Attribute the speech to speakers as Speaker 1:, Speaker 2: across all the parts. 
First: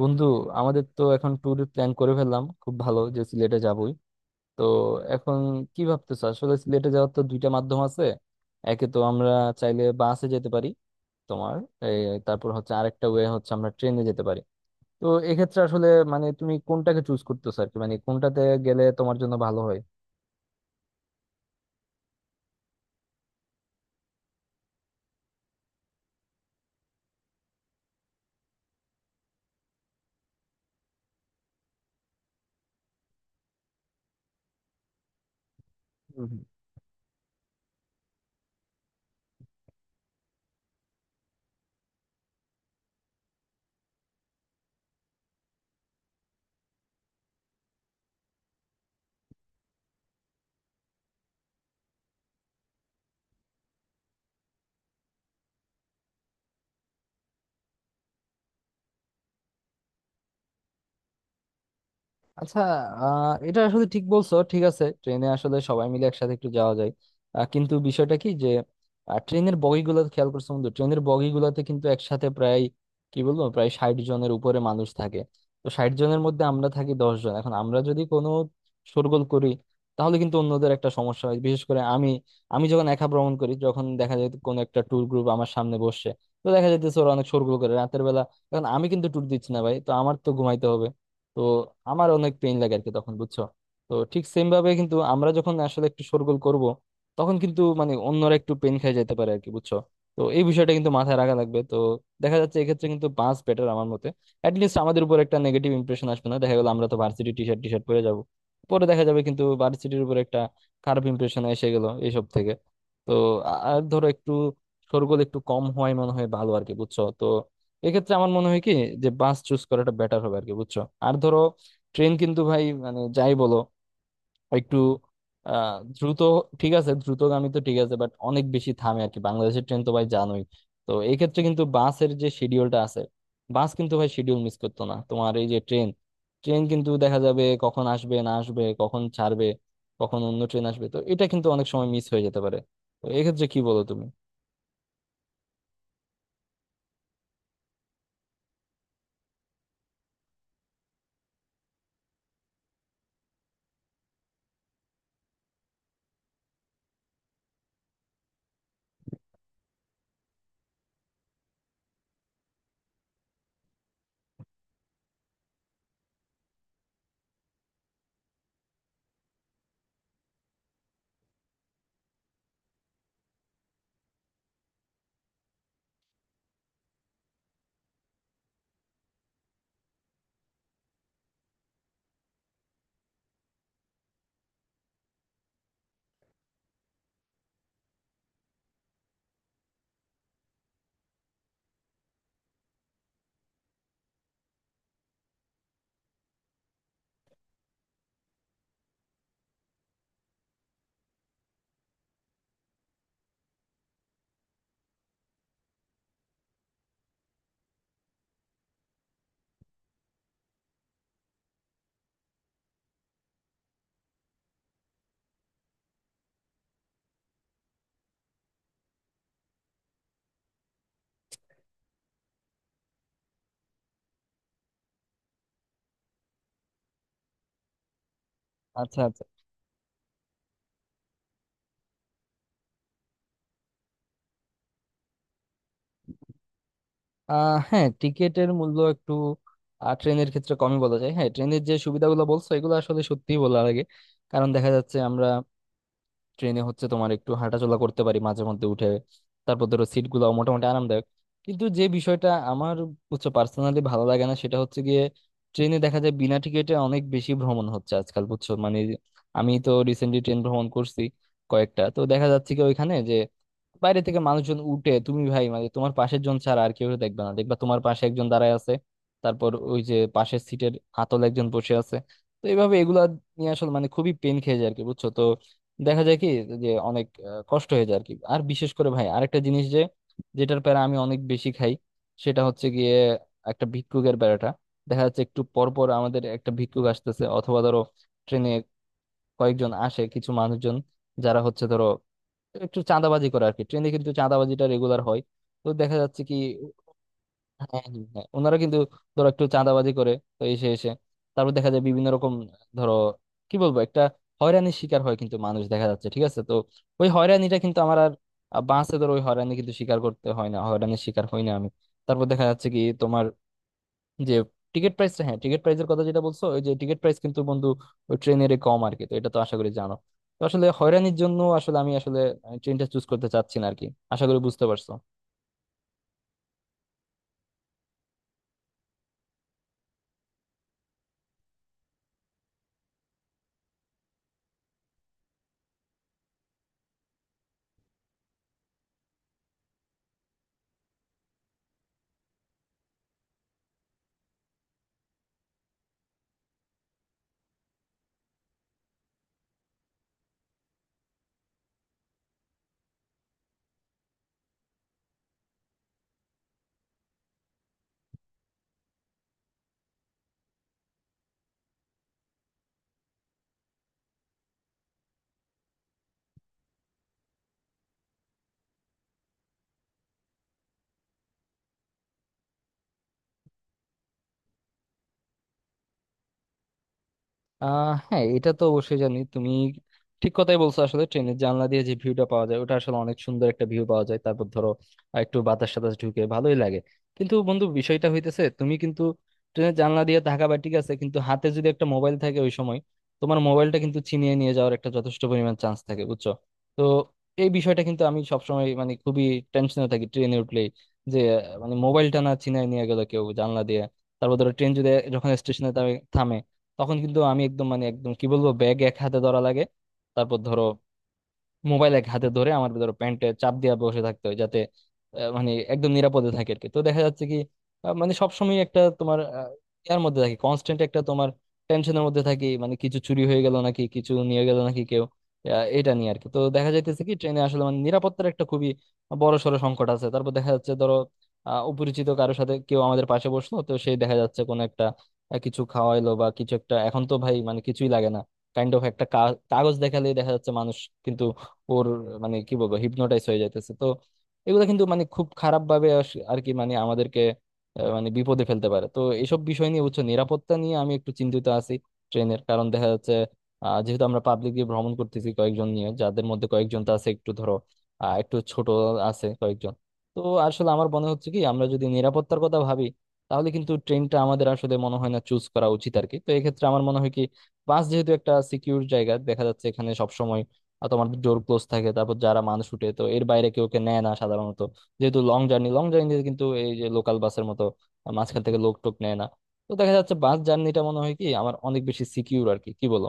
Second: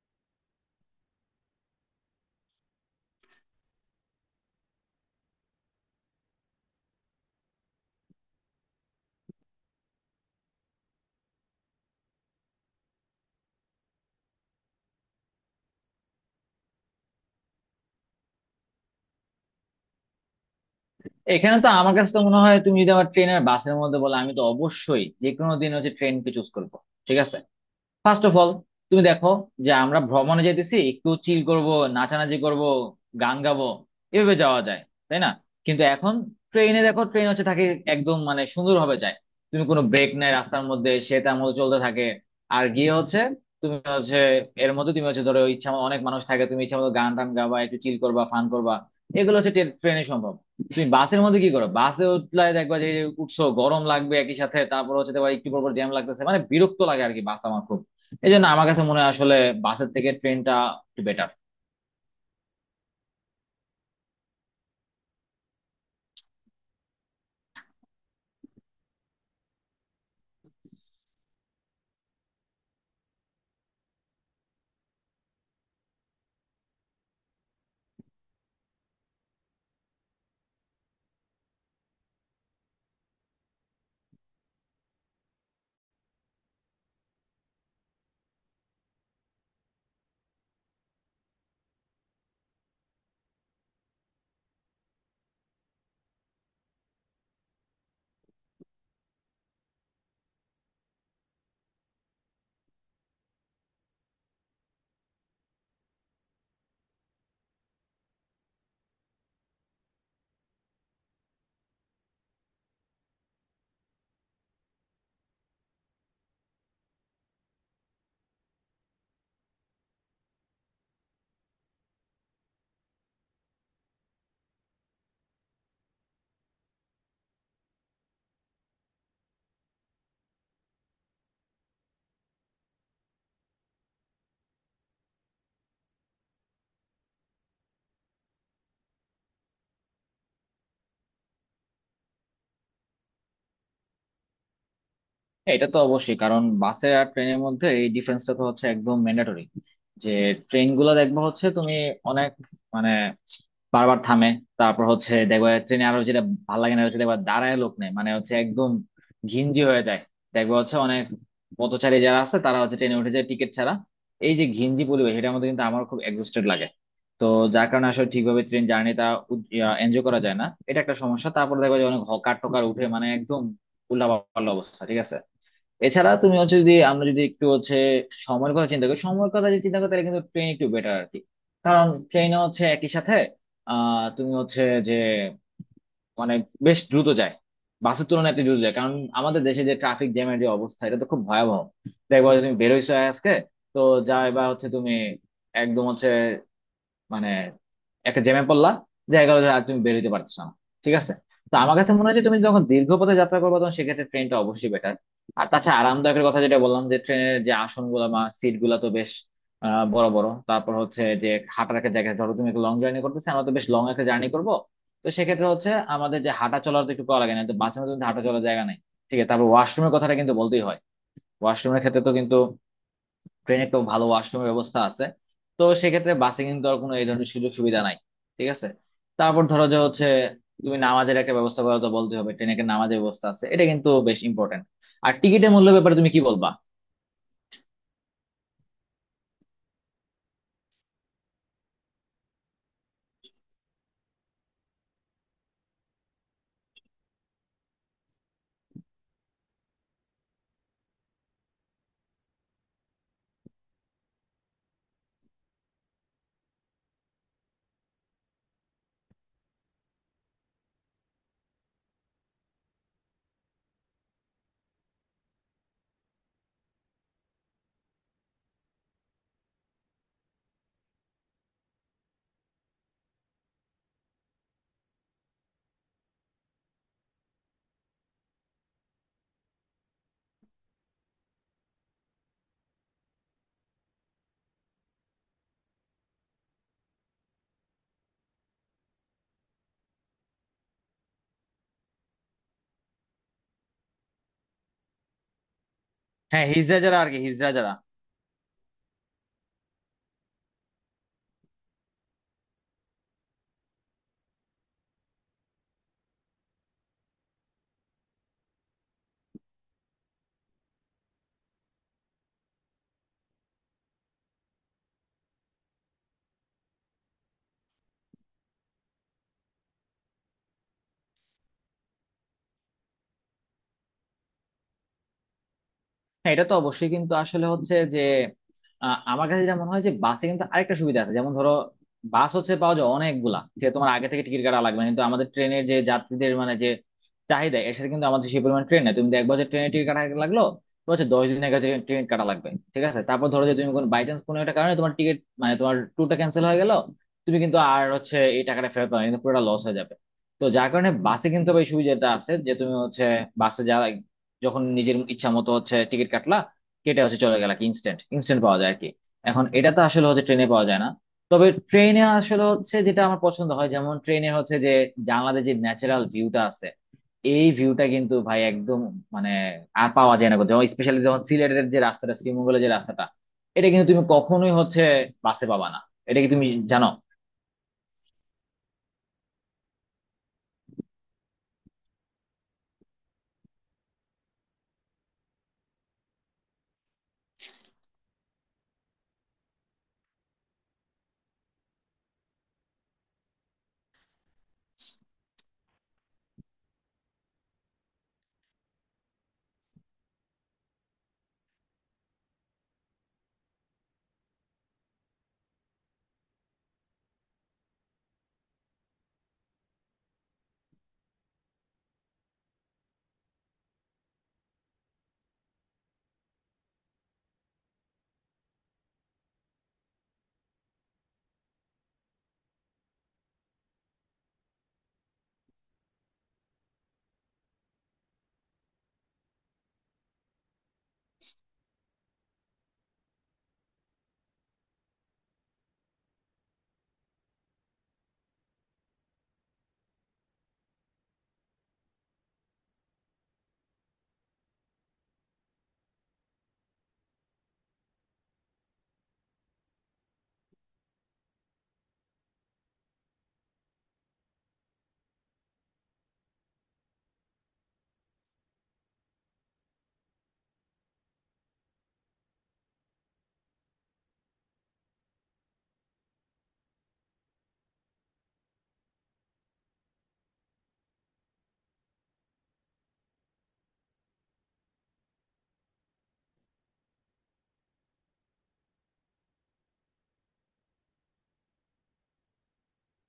Speaker 1: বন্ধু, আমাদের তো এখন ট্যুর প্ল্যান করে ফেললাম। খুব ভালো যে সিলেটে যাবই। তো এখন কি ভাবতেছো? আসলে সিলেটে যাওয়ার তো দুইটা মাধ্যম আছে। একে তো আমরা চাইলে বাসে যেতে পারি, তোমার এই তারপর হচ্ছে আরেকটা ওয়ে হচ্ছে আমরা ট্রেনে যেতে পারি। তো এক্ষেত্রে আসলে মানে তুমি কোনটাকে চুজ করতেছো আর কি, মানে কোনটাতে গেলে তোমার জন্য ভালো হয়?
Speaker 2: এখানে তো আমার কাছে তো মনে হয়, তুমি যদি আমার ট্রেন আর বাসের মধ্যে বলো, আমি তো অবশ্যই যে কোনো দিন হচ্ছে ট্রেনকে চুজ করবো। ঠিক আছে, ফার্স্ট অফ অল, তুমি দেখো যে আমরা ভ্রমণে যেতেছি, একটু চিল করব, নাচানাচি করব, গান গাবো, এভাবে যাওয়া যায়, তাই না? কিন্তু এখন ট্রেনে দেখো, ট্রেন হচ্ছে থাকে একদম মানে সুন্দরভাবে যায়। তুমি কোনো ব্রেক নাই রাস্তার মধ্যে, সে তার মতো চলতে থাকে। আর গিয়ে হচ্ছে তুমি হচ্ছে এর মধ্যে তুমি হচ্ছে ধরো, ইচ্ছা মতো- অনেক মানুষ থাকে, তুমি ইচ্ছা মতো গান টান গাবা, একটু চিল করবা, ফান করবা। এগুলো হচ্ছে ট্রেনে সম্ভব। তুমি বাসের মধ্যে কি করো? বাসে উঠলে দেখবা যে উঠছো গরম লাগবে একই সাথে, তারপর হচ্ছে তোমার একটু পর জ্যাম লাগতেছে, মানে বিরক্ত লাগে আর কি। বাস আমার খুব, এই জন্য আমার কাছে মনে হয় আসলে বাসের থেকে ট্রেনটা একটু বেটার।
Speaker 1: আচ্ছা। এটা আসলে ঠিক বলছো। ঠিক আছে, ট্রেনে আসলে সবাই মিলে একসাথে একটু যাওয়া যায়। কিন্তু বিষয়টা কি যে ট্রেনের বগিগুলো খেয়াল করছো বন্ধু? ট্রেনের বগিগুলোতে কিন্তু একসাথে প্রায়, কি বলবো, প্রায় 60 জনের উপরে মানুষ থাকে। তো 60 জনের মধ্যে আমরা থাকি 10 জন। এখন আমরা যদি কোনো শোরগোল করি তাহলে কিন্তু অন্যদের একটা সমস্যা হয়। বিশেষ করে আমি, যখন একা ভ্রমণ করি, যখন দেখা যায় কোনো একটা ট্যুর গ্রুপ আমার সামনে বসছে, তো দেখা যাইতেছে ওরা অনেক শোরগোল করে রাতের বেলা। এখন আমি কিন্তু ট্যুর দিচ্ছি না ভাই, তো আমার তো ঘুমাইতে হবে। তো আমার অনেক পেইন লাগে আর কি তখন, বুঝছো? তো ঠিক সেম ভাবে কিন্তু আমরা যখন আসলে একটু শোরগোল করব, তখন কিন্তু মানে অন্যরা একটু পেন খেয়ে যেতে পারে আর কি, বুঝছো? তো এই বিষয়টা কিন্তু মাথায় রাখা লাগবে। তো দেখা যাচ্ছে এক্ষেত্রে কিন্তু বাস বেটার আমার মতে। অ্যাটলিস্ট আমাদের উপর একটা নেগেটিভ ইমপ্রেশন আসবে না। দেখা গেল আমরা তো ভার্সিটি টি শার্ট পরে যাবো, পরে দেখা যাবে কিন্তু ভার্সিটির উপর একটা খারাপ ইমপ্রেশন এসে গেল এইসব থেকে। তো আর ধরো একটু শোরগোল একটু কম হয় মনে হয় ভালো আর কি, বুঝছো? তো এক্ষেত্রে আমার মনে হয় কি, যে বাস চুজ করাটা বেটার হবে আর কি, বুঝছো? আর ধরো ট্রেন কিন্তু ভাই মানে যাই বলো, একটু দ্রুত, ঠিক আছে দ্রুতগামী তো ঠিক আছে, বাট অনেক বেশি থামে আর কি, বাংলাদেশের ট্রেন তো ভাই জানোই। তো এই ক্ষেত্রে কিন্তু বাসের যে শিডিউলটা আছে, বাস কিন্তু ভাই শিডিউল মিস করতো না। তোমার এই যে ট্রেন ট্রেন কিন্তু দেখা যাবে কখন আসবে না আসবে, কখন ছাড়বে, কখন অন্য ট্রেন আসবে, তো এটা কিন্তু অনেক সময় মিস হয়ে যেতে পারে। তো এক্ষেত্রে কি বলো তুমি?
Speaker 2: হ্যাঁ, এটা তো অবশ্যই, কারণ বাসে আর ট্রেনের মধ্যে এই ডিফারেন্সটা তো হচ্ছে একদম ম্যান্ডেটরি, যে ট্রেন গুলো দেখবো হচ্ছে তুমি অনেক মানে বারবার থামে। তারপর হচ্ছে দেখবা, ট্রেনে আরো যেটা ভালো লাগে না হচ্ছে দেখবা দাঁড়ায় লোক নেই, মানে হচ্ছে একদম ঘিঞ্জি হয়ে যায়। দেখবা হচ্ছে অনেক পথচারী যারা আছে তারা হচ্ছে ট্রেনে উঠে যায় টিকিট ছাড়া। এই যে ঘিঞ্জি পরিবেশ, এটার মধ্যে কিন্তু আমার খুব এক্সস্টেড লাগে। তো যার কারণে আসলে ঠিকভাবে ট্রেন জার্নিটা এনজয় করা যায় না, এটা একটা সমস্যা। তারপর দেখবা যে অনেক হকার টকার উঠে মানে একদম উল্লাপাল্লা অবস্থা। ঠিক আছে, এছাড়া তুমি হচ্ছে যদি আমরা যদি একটু হচ্ছে সময়ের কথা চিন্তা করি, সময়ের কথা যদি চিন্তা করি, তাহলে কিন্তু ট্রেন একটু বেটার আর কি। কারণ ট্রেনে হচ্ছে একই সাথে তুমি হচ্ছে যে মানে বেশ দ্রুত যায়, বাসের তুলনায় একটু দ্রুত যায়। কারণ আমাদের দেশে যে ট্রাফিক জ্যামের যে অবস্থা, এটা তো খুব ভয়াবহ। দেখবো যে তুমি বেরোইছো আজকে, তো যা এবার হচ্ছে তুমি একদম হচ্ছে মানে একটা জ্যামে পড়লা, দেখা গেলো যে আর তুমি বের হইতে পারছো না। ঠিক আছে, তো আমার কাছে মনে হয় যে তুমি যখন দীর্ঘ পথে যাত্রা করবে তখন সেক্ষেত্রে ট্রেনটা অবশ্যই বেটার। আর তাছাড়া আরামদায়কের কথা যেটা বললাম, যে ট্রেনের যে আসন গুলা বা সিট গুলা তো বেশ বড় বড়। তারপর হচ্ছে যে হাঁটার একটা জায়গায় ধরো, তুমি একটা লং জার্নি করতেছো, আমরা তো বেশ লং একটা জার্নি করবো। তো সেক্ষেত্রে হচ্ছে আমাদের যে হাঁটা চলার তো একটু করা লাগে, না তো বাসের মধ্যে কিন্তু হাঁটা চলার জায়গা নেই। ঠিক আছে, তারপর ওয়াশরুমের কথাটা কিন্তু বলতেই হয়। ওয়াশরুমের ক্ষেত্রে তো কিন্তু ট্রেনে তো ভালো ওয়াশরুমের ব্যবস্থা আছে। তো সেক্ষেত্রে বাসে কিন্তু আর কোনো এই ধরনের সুযোগ সুবিধা নাই। ঠিক আছে,
Speaker 1: আচ্ছা আচ্ছা।
Speaker 2: তারপর ধরো যে হচ্ছে তুমি নামাজের একটা ব্যবস্থা করা তো বলতে হবে, ট্রেনে একটা নামাজের ব্যবস্থা আছে, এটা কিন্তু বেশ ইম্পর্টেন্ট। আর টিকিটের মূল্য ব্যাপারে তুমি কি বলবা?
Speaker 1: হ্যাঁ, টিকেটের মূল্য একটু ট্রেনের ক্ষেত্রে কমই বলা যায়। হ্যাঁ, ট্রেনের যে সুবিধাগুলো বলছো এগুলো আসলে সত্যিই বলা লাগে। কারণ দেখা যাচ্ছে আমরা ট্রেনে হচ্ছে তোমার একটু হাঁটাচলা করতে পারি মাঝে মধ্যে উঠে। তারপর ধরো সিট গুলো মোটামুটি আরামদায়ক। কিন্তু যে বিষয়টা আমার হচ্ছে পার্সোনালি ভালো লাগে না সেটা হচ্ছে গিয়ে, ট্রেনে দেখা যায় বিনা টিকিটে অনেক বেশি ভ্রমণ হচ্ছে আজকাল, বুঝছো মানে? আমি তো রিসেন্টলি ট্রেন ভ্রমণ করছি কয়েকটা, তো দেখা যাচ্ছে কি ওইখানে যে বাইরে থেকে মানুষজন উঠে, তুমি ভাই মানে তোমার পাশের জন ছাড়া আর কেউ দেখবে না, দেখবা তোমার পাশে একজন দাঁড়ায় আছে, তারপর ওই যে পাশের সিটের হাতল একজন বসে আছে। তো এইভাবে এগুলা নিয়ে আসলে মানে খুবই পেন খেয়ে যায় আর কি, বুঝছো? তো দেখা যায় কি, যে অনেক কষ্ট হয়ে যায় আর কি। আর বিশেষ করে ভাই আরেকটা জিনিস, যে যেটার প্যারা আমি অনেক বেশি খাই, সেটা হচ্ছে গিয়ে একটা ভিক্ষুকের প্যারাটা। দেখা যাচ্ছে একটু পর পর আমাদের একটা ভিক্ষুক আসতেছে, অথবা ধরো ট্রেনে কয়েকজন আসে কিছু মানুষজন যারা হচ্ছে ধরো একটু চাঁদাবাজি করে আর কি, ট্রেনে কিন্তু চাঁদাবাজিটা রেগুলার হয়। তো দেখা যাচ্ছে কি।
Speaker 2: হ্যাঁ, হিজড়া যারা আর কি, হিজড়া
Speaker 1: হ্যাঁ,
Speaker 2: যারা।
Speaker 1: হ্যাঁ, হ্যাঁ। ওনারা কিন্তু ধরো একটু চাঁদাবাজি করে, তো এসে এসে তারপর দেখা যায় বিভিন্ন রকম, ধরো, কি বলবো, একটা হয়রানির শিকার হয় কিন্তু মানুষ দেখা যাচ্ছে, ঠিক আছে? তো ওই হয়রানিটা কিন্তু আমার আর বাঁচে, ধরো ওই হয়রানি কিন্তু স্বীকার করতে হয় না, হয়রানির শিকার হই না আমি। তারপর দেখা যাচ্ছে কি তোমার যে টিকিট প্রাইসটা, হ্যাঁ টিকিট প্রাইসের কথা যেটা বলছো, ওই যে টিকিট প্রাইস কিন্তু বন্ধু ওই ট্রেনের কম আর কি, তো এটা তো আশা করি জানো। তো আসলে হয়রানির জন্য আসলে আমি আসলে ট্রেনটা চুজ করতে চাচ্ছি না আর কি, আশা করি বুঝতে পারছো।
Speaker 2: হ্যাঁ, এটা তো অবশ্যই, কিন্তু আসলে হচ্ছে যে আমার কাছে যেটা মনে হয় যে বাসে কিন্তু আরেকটা সুবিধা আছে, যেমন ধরো, বাস হচ্ছে পাওয়া যায় অনেকগুলা, যে তোমার আগে থেকে টিকিট কাটা লাগবে না। কিন্তু আমাদের ট্রেনের যে যাত্রীদের মানে যে চাহিদা, এর সাথে কিন্তু আমাদের সেই পরিমাণ ট্রেন নেই। তুমি দেখবা যে ট্রেনের টিকিট কাটা লাগলো, তো হচ্ছে 10 দিনের কাছে ট্রেন কাটা লাগবে। ঠিক আছে, তারপর ধরো যে তুমি কোন বাই চান্স কোনো একটা কারণে তোমার টিকিট মানে তোমার ট্যুরটা ক্যান্সেল হয়ে গেল, তুমি কিন্তু আর হচ্ছে এই টাকাটা ফেরত পাবে না, কিন্তু পুরোটা লস হয়ে যাবে। তো যার কারণে বাসে কিন্তু আবার এই সুবিধাটা আছে যে তুমি হচ্ছে বাসে যাওয়া, যখন নিজের ইচ্ছা মতো হচ্ছে টিকিট কাটলা, কেটে হচ্ছে চলে গেলা, কি ইনস্ট্যান্ট ইনস্ট্যান্ট পাওয়া যায় আর কি। এখন এটা তো আসলে হচ্ছে ট্রেনে পাওয়া যায় না। তবে ট্রেনে আসলে হচ্ছে যেটা আমার পছন্দ হয়, যেমন ট্রেনে হচ্ছে যে জানলাতে যে ন্যাচারাল ভিউটা আছে, এই ভিউটা কিন্তু ভাই একদম মানে আর পাওয়া যায় না। যেমন স্পেশালি যখন সিলেটের যে রাস্তাটা, শ্রীমঙ্গলের যে রাস্তাটা, এটা কিন্তু তুমি কখনোই হচ্ছে বাসে পাবা না। এটা কি তুমি জানো?
Speaker 1: হ্যাঁ, এটা তো অবশ্যই জানি। তুমি ঠিক কথাই বলছো, আসলে ট্রেনের জানলা দিয়ে যে ভিউটা পাওয়া যায় ওটা আসলে অনেক সুন্দর একটা ভিউ পাওয়া যায়। তারপর ধরো একটু বাতাস সাতাস ঢুকে ভালোই লাগে। কিন্তু বন্ধু বিষয়টা হইতেছে তুমি কিন্তু ট্রেনের জানলা দিয়ে তাকাবা, ঠিক আছে, কিন্তু হাতে যদি একটা মোবাইল থাকে ওই সময়, তোমার মোবাইলটা কিন্তু ছিনিয়ে নিয়ে যাওয়ার একটা যথেষ্ট পরিমাণ চান্স থাকে, বুঝছো? তো এই বিষয়টা কিন্তু আমি সবসময় মানে খুবই টেনশনে থাকি ট্রেনে উঠলেই, যে মানে মোবাইলটা না ছিনিয়ে নিয়ে গেল কেউ জানলা দিয়ে। তারপর ধরো ট্রেন যদি, যখন স্টেশনে থামে, তখন কিন্তু আমি একদম মানে একদম কি বলবো ব্যাগ এক হাতে ধরা লাগে, তারপর ধরো মোবাইল এক হাতে ধরে, আমার ধরো প্যান্টে চাপ দিয়ে বসে থাকতে হয় যাতে মানে একদম নিরাপদে থাকে আর কি। তো দেখা যাচ্ছে কি মানে সবসময় একটা তোমার ইয়ার মধ্যে থাকি, কনস্ট্যান্ট একটা তোমার টেনশনের মধ্যে থাকি, মানে কিছু চুরি হয়ে গেল নাকি, কিছু নিয়ে গেল নাকি কেউ, এটা নিয়ে আর কি। তো দেখা যাইতেছে কি ট্রেনে আসলে মানে নিরাপত্তার একটা খুবই বড় সড় সংকট আছে। তারপর দেখা যাচ্ছে ধরো অপরিচিত কারোর সাথে কেউ আমাদের পাশে বসলো, তো সেই দেখা যাচ্ছে কোনো একটা কিছু খাওয়াইলো বা কিছু একটা, এখন তো ভাই মানে কিছুই লাগে না, কাইন্ড অফ একটা কাগজ দেখালেই দেখা যাচ্ছে মানুষ কিন্তু ওর মানে কি বলবো হিপনোটাইজ হয়ে যাইতেছে। তো এগুলো কিন্তু মানে খুব খারাপ ভাবে আর কি, মানে আমাদেরকে মানে বিপদে ফেলতে পারে। তো এইসব বিষয় নিয়ে, উচ্চ নিরাপত্তা নিয়ে আমি একটু চিন্তিত আছি ট্রেনের, কারণ দেখা যাচ্ছে যেহেতু আমরা পাবলিকলি ভ্রমণ করতেছি কয়েকজন নিয়ে, যাদের মধ্যে কয়েকজন তো আছে একটু ধরো একটু ছোট আছে কয়েকজন। তো আসলে আমার মনে হচ্ছে কি, আমরা যদি নিরাপত্তার কথা ভাবি তাহলে কিন্তু ট্রেনটা আমাদের আসলে মনে হয় না চুজ করা উচিত আর কি। তো এক্ষেত্রে আমার মনে হয় কি, বাস যেহেতু একটা সিকিউর জায়গা দেখা যাচ্ছে, এখানে সবসময় আর তোমার ডোর ক্লোজ থাকে, তারপর যারা মানুষ উঠে, তো এর বাইরে কেউ কে নেয় না সাধারণত, যেহেতু লং জার্নি। লং জার্নিতে কিন্তু এই যে লোকাল বাসের মতো মাঝখান থেকে লোক টোক নেয় না। তো দেখা যাচ্ছে বাস জার্নিটা মনে হয় কি আমার অনেক বেশি সিকিউর আর কি, কি বলো?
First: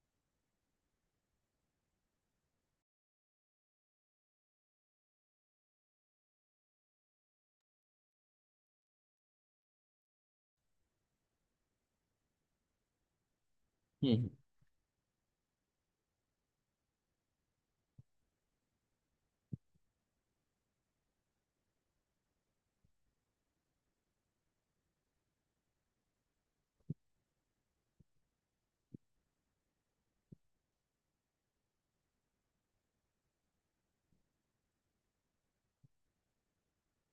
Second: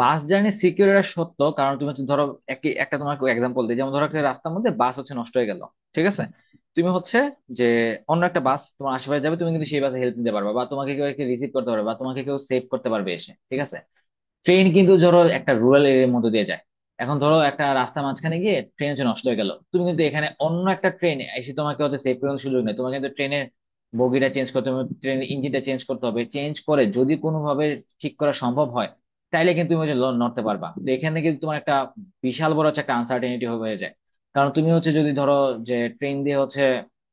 Speaker 2: বাস জার্নি সিকিউর এটা সত্য, কারণ তুমি হচ্ছে ধরো, একই একটা তোমাকে এক্সাম্পল দিই, যেমন ধরো একটা রাস্তার মধ্যে বাস হচ্ছে নষ্ট হয়ে গেল। ঠিক আছে, তুমি হচ্ছে যে অন্য একটা বাস তোমার আশেপাশে যাবে, তুমি কিন্তু সেই বাসে হেল্প নিতে পারবে, বা তোমাকে কেউ রিসিভ করতে পারবে, বা তোমাকে কেউ সেভ করতে পারবে এসে। ঠিক আছে, ট্রেন কিন্তু ধরো একটা রুরাল এরিয়ার মধ্যে দিয়ে যায়, এখন ধরো একটা রাস্তা মাঝখানে গিয়ে ট্রেন হচ্ছে নষ্ট হয়ে গেল, তুমি কিন্তু এখানে অন্য একটা ট্রেন এসে তোমাকে হচ্ছে সেভ করার সুযোগ নেই। তোমাকে কিন্তু ট্রেনের বগিটা চেঞ্জ করতে হবে, ট্রেনের ইঞ্জিনটা চেঞ্জ করতে হবে, চেঞ্জ করে যদি কোনোভাবে ঠিক করা সম্ভব হয়, তাইলে কিন্তু তুমি হচ্ছে নড়তে পারবা। তো এখানে কিন্তু তোমার একটা বিশাল বড় হচ্ছে একটা আনসার্টেনিটি হয়ে যায়। কারণ তুমি হচ্ছে যদি ধরো যে ট্রেন দিয়ে হচ্ছে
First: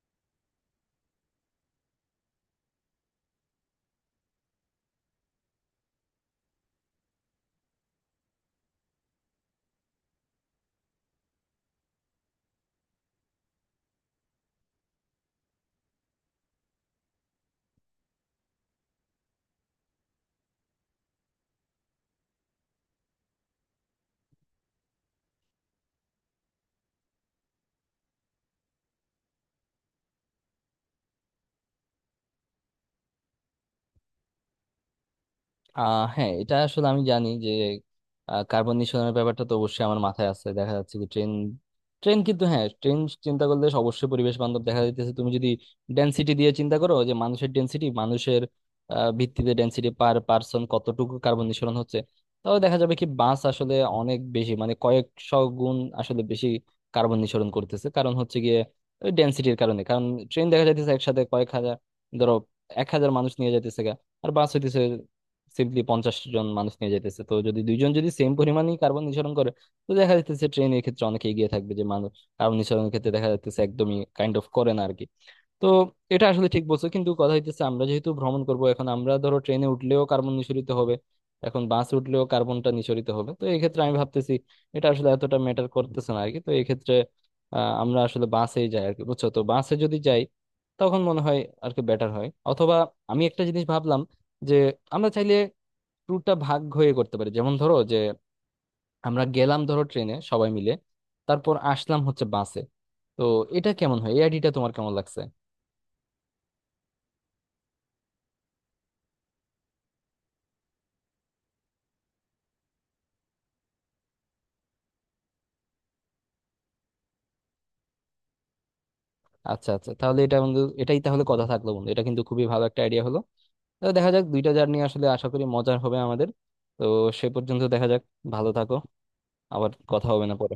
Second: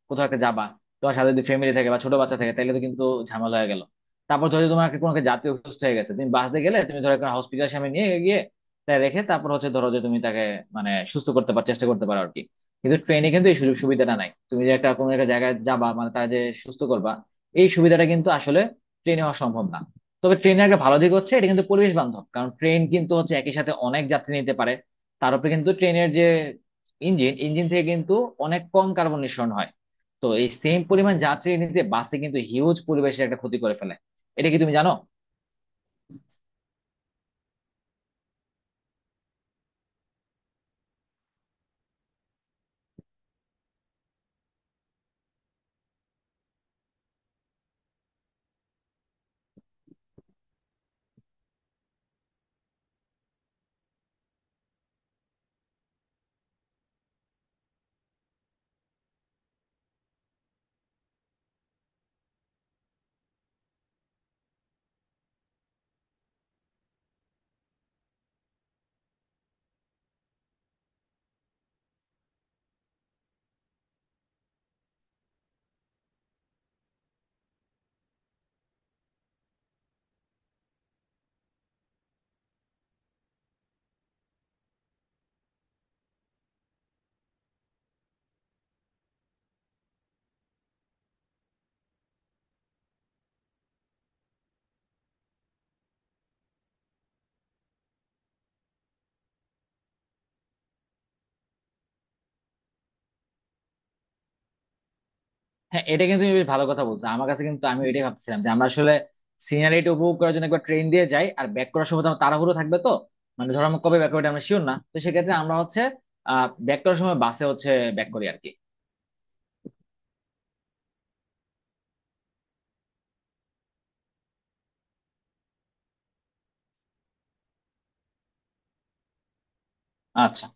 Speaker 2: কোথাও একটা যাবা, তোমার সাথে যদি ফ্যামিলি থাকে বা ছোট বাচ্চা থাকে, তাহলে তো কিন্তু ঝামেলা হয়ে গেল। তারপর ধরো তোমার একটা কোনো একটা জাতীয় অসুস্থ হয়ে গেছে, তুমি বাসে গেলে তুমি ধরো একটা হসপিটাল সামনে নিয়ে গিয়ে তাই রেখে, তারপর হচ্ছে ধরো যে তুমি তাকে মানে সুস্থ করতে পার, চেষ্টা করতে পারো আর কি। কিন্তু ট্রেনে কিন্তু এই সুযোগ সুবিধাটা নাই। তুমি যে একটা কোনো একটা জায়গায় যাবা, মানে তার যে সুস্থ করবা, এই সুবিধাটা কিন্তু আসলে ট্রেনে হওয়া সম্ভব না। তবে ট্রেনের একটা ভালো দিক হচ্ছে এটা কিন্তু পরিবেশ বান্ধব, কারণ ট্রেন কিন্তু হচ্ছে একই সাথে অনেক যাত্রী নিতে পারে। তার উপরে কিন্তু ট্রেনের যে ইঞ্জিন ইঞ্জিন থেকে কিন্তু অনেক কম কার্বন নিঃসরণ হয়। তো এই সেম পরিমাণ যাত্রী নিতে বাসে কিন্তু হিউজ পরিবেশের একটা ক্ষতি করে ফেলে। এটা কি তুমি জানো?
Speaker 1: হ্যাঁ, এটা আসলে আমি জানি যে কার্বন নিঃসরণের ব্যাপারটা তো অবশ্যই আমার মাথায় আছে। দেখা যাচ্ছে কি ট্রেন ট্রেন কিন্তু, হ্যাঁ, ট্রেন চিন্তা করলে অবশ্যই পরিবেশ বান্ধব। দেখা যাইতেছে তুমি যদি ডেনসিটি দিয়ে চিন্তা করো, যে মানুষের ডেনসিটি, মানুষের ভিত্তিতে ডেনসিটি পার পার্সন কতটুকু কার্বন নিঃসরণ হচ্ছে, তাহলে দেখা যাবে কি বাস আসলে অনেক বেশি মানে কয়েকশো গুণ আসলে বেশি কার্বন নিঃসরণ করতেছে। কারণ হচ্ছে গিয়ে ওই ডেনসিটির কারণে, কারণ ট্রেন দেখা যাইতেছে একসাথে কয়েক হাজার, ধরো 1,000 মানুষ নিয়ে যাইতেছে গা, আর বাস হইতেছে সিম্পলি 50 জন মানুষ নিয়ে যেতেছে। তো যদি দুইজন যদি সেম পরিমাণই কার্বন নিঃসরণ করে, তো দেখা যাচ্ছে ট্রেন এর ক্ষেত্রে অনেক এগিয়ে থাকবে, যে মানুষ কার্বন নিঃসরণের ক্ষেত্রে দেখা যাচ্ছে একদমই কাইন্ড অফ করে না আর কি। তো এটা আসলে ঠিক বলছো, কিন্তু কথা হইতেছে আমরা যেহেতু ভ্রমণ করব, এখন আমরা ধরো ট্রেনে উঠলেও কার্বন নিঃসরিত হবে, এখন বাস উঠলেও কার্বনটা নিঃসরিত হবে। তো এই ক্ষেত্রে আমি ভাবতেছি এটা আসলে এতটা ম্যাটার করতেছে না আর কি। তো এই ক্ষেত্রে আমরা আসলে বাসেই যাই আর কি, বুঝছো? তো বাসে যদি যাই তখন মনে হয় আর কি বেটার হয়। অথবা আমি একটা জিনিস ভাবলাম, যে আমরা চাইলে ট্যুরটা ভাগ হয়ে করতে পারি। যেমন ধরো যে আমরা গেলাম ধরো ট্রেনে সবাই মিলে, তারপর আসলাম হচ্ছে বাসে। তো এটা কেমন হয়? এই আইডিয়াটা তোমার কেমন লাগছে?
Speaker 2: হ্যাঁ, এটা কিন্তু তুমি বেশ ভালো কথা বলছো, আমার কাছে কিন্তু আমি এটাই ভাবছিলাম যে আমরা আসলে সিনারিটা উপভোগ করার জন্য একবার ট্রেন দিয়ে যাই, আর ব্যাক করার সময় তো আমার তাড়াহুড়ো থাকবে। তো মানে ধরো আমরা কবে ব্যাক করবে আমরা শিওর না, তো সেক্ষেত্রে আমরা হচ্ছে ব্যাক করার সময় বাসে হচ্ছে ব্যাক করি আর কি।
Speaker 1: আচ্ছা আচ্ছা, তাহলে এটা বন্ধু, এটাই তাহলে কথা থাকলো বন্ধু, এটা কিন্তু খুবই ভালো একটা আইডিয়া হলো। তো দেখা যাক, দুইটা জার্নি আসলে আশা করি মজার হবে আমাদের। তো সে পর্যন্ত দেখা যাক। ভালো থাকো, আবার কথা হবে না
Speaker 2: আচ্ছা।
Speaker 1: পরে।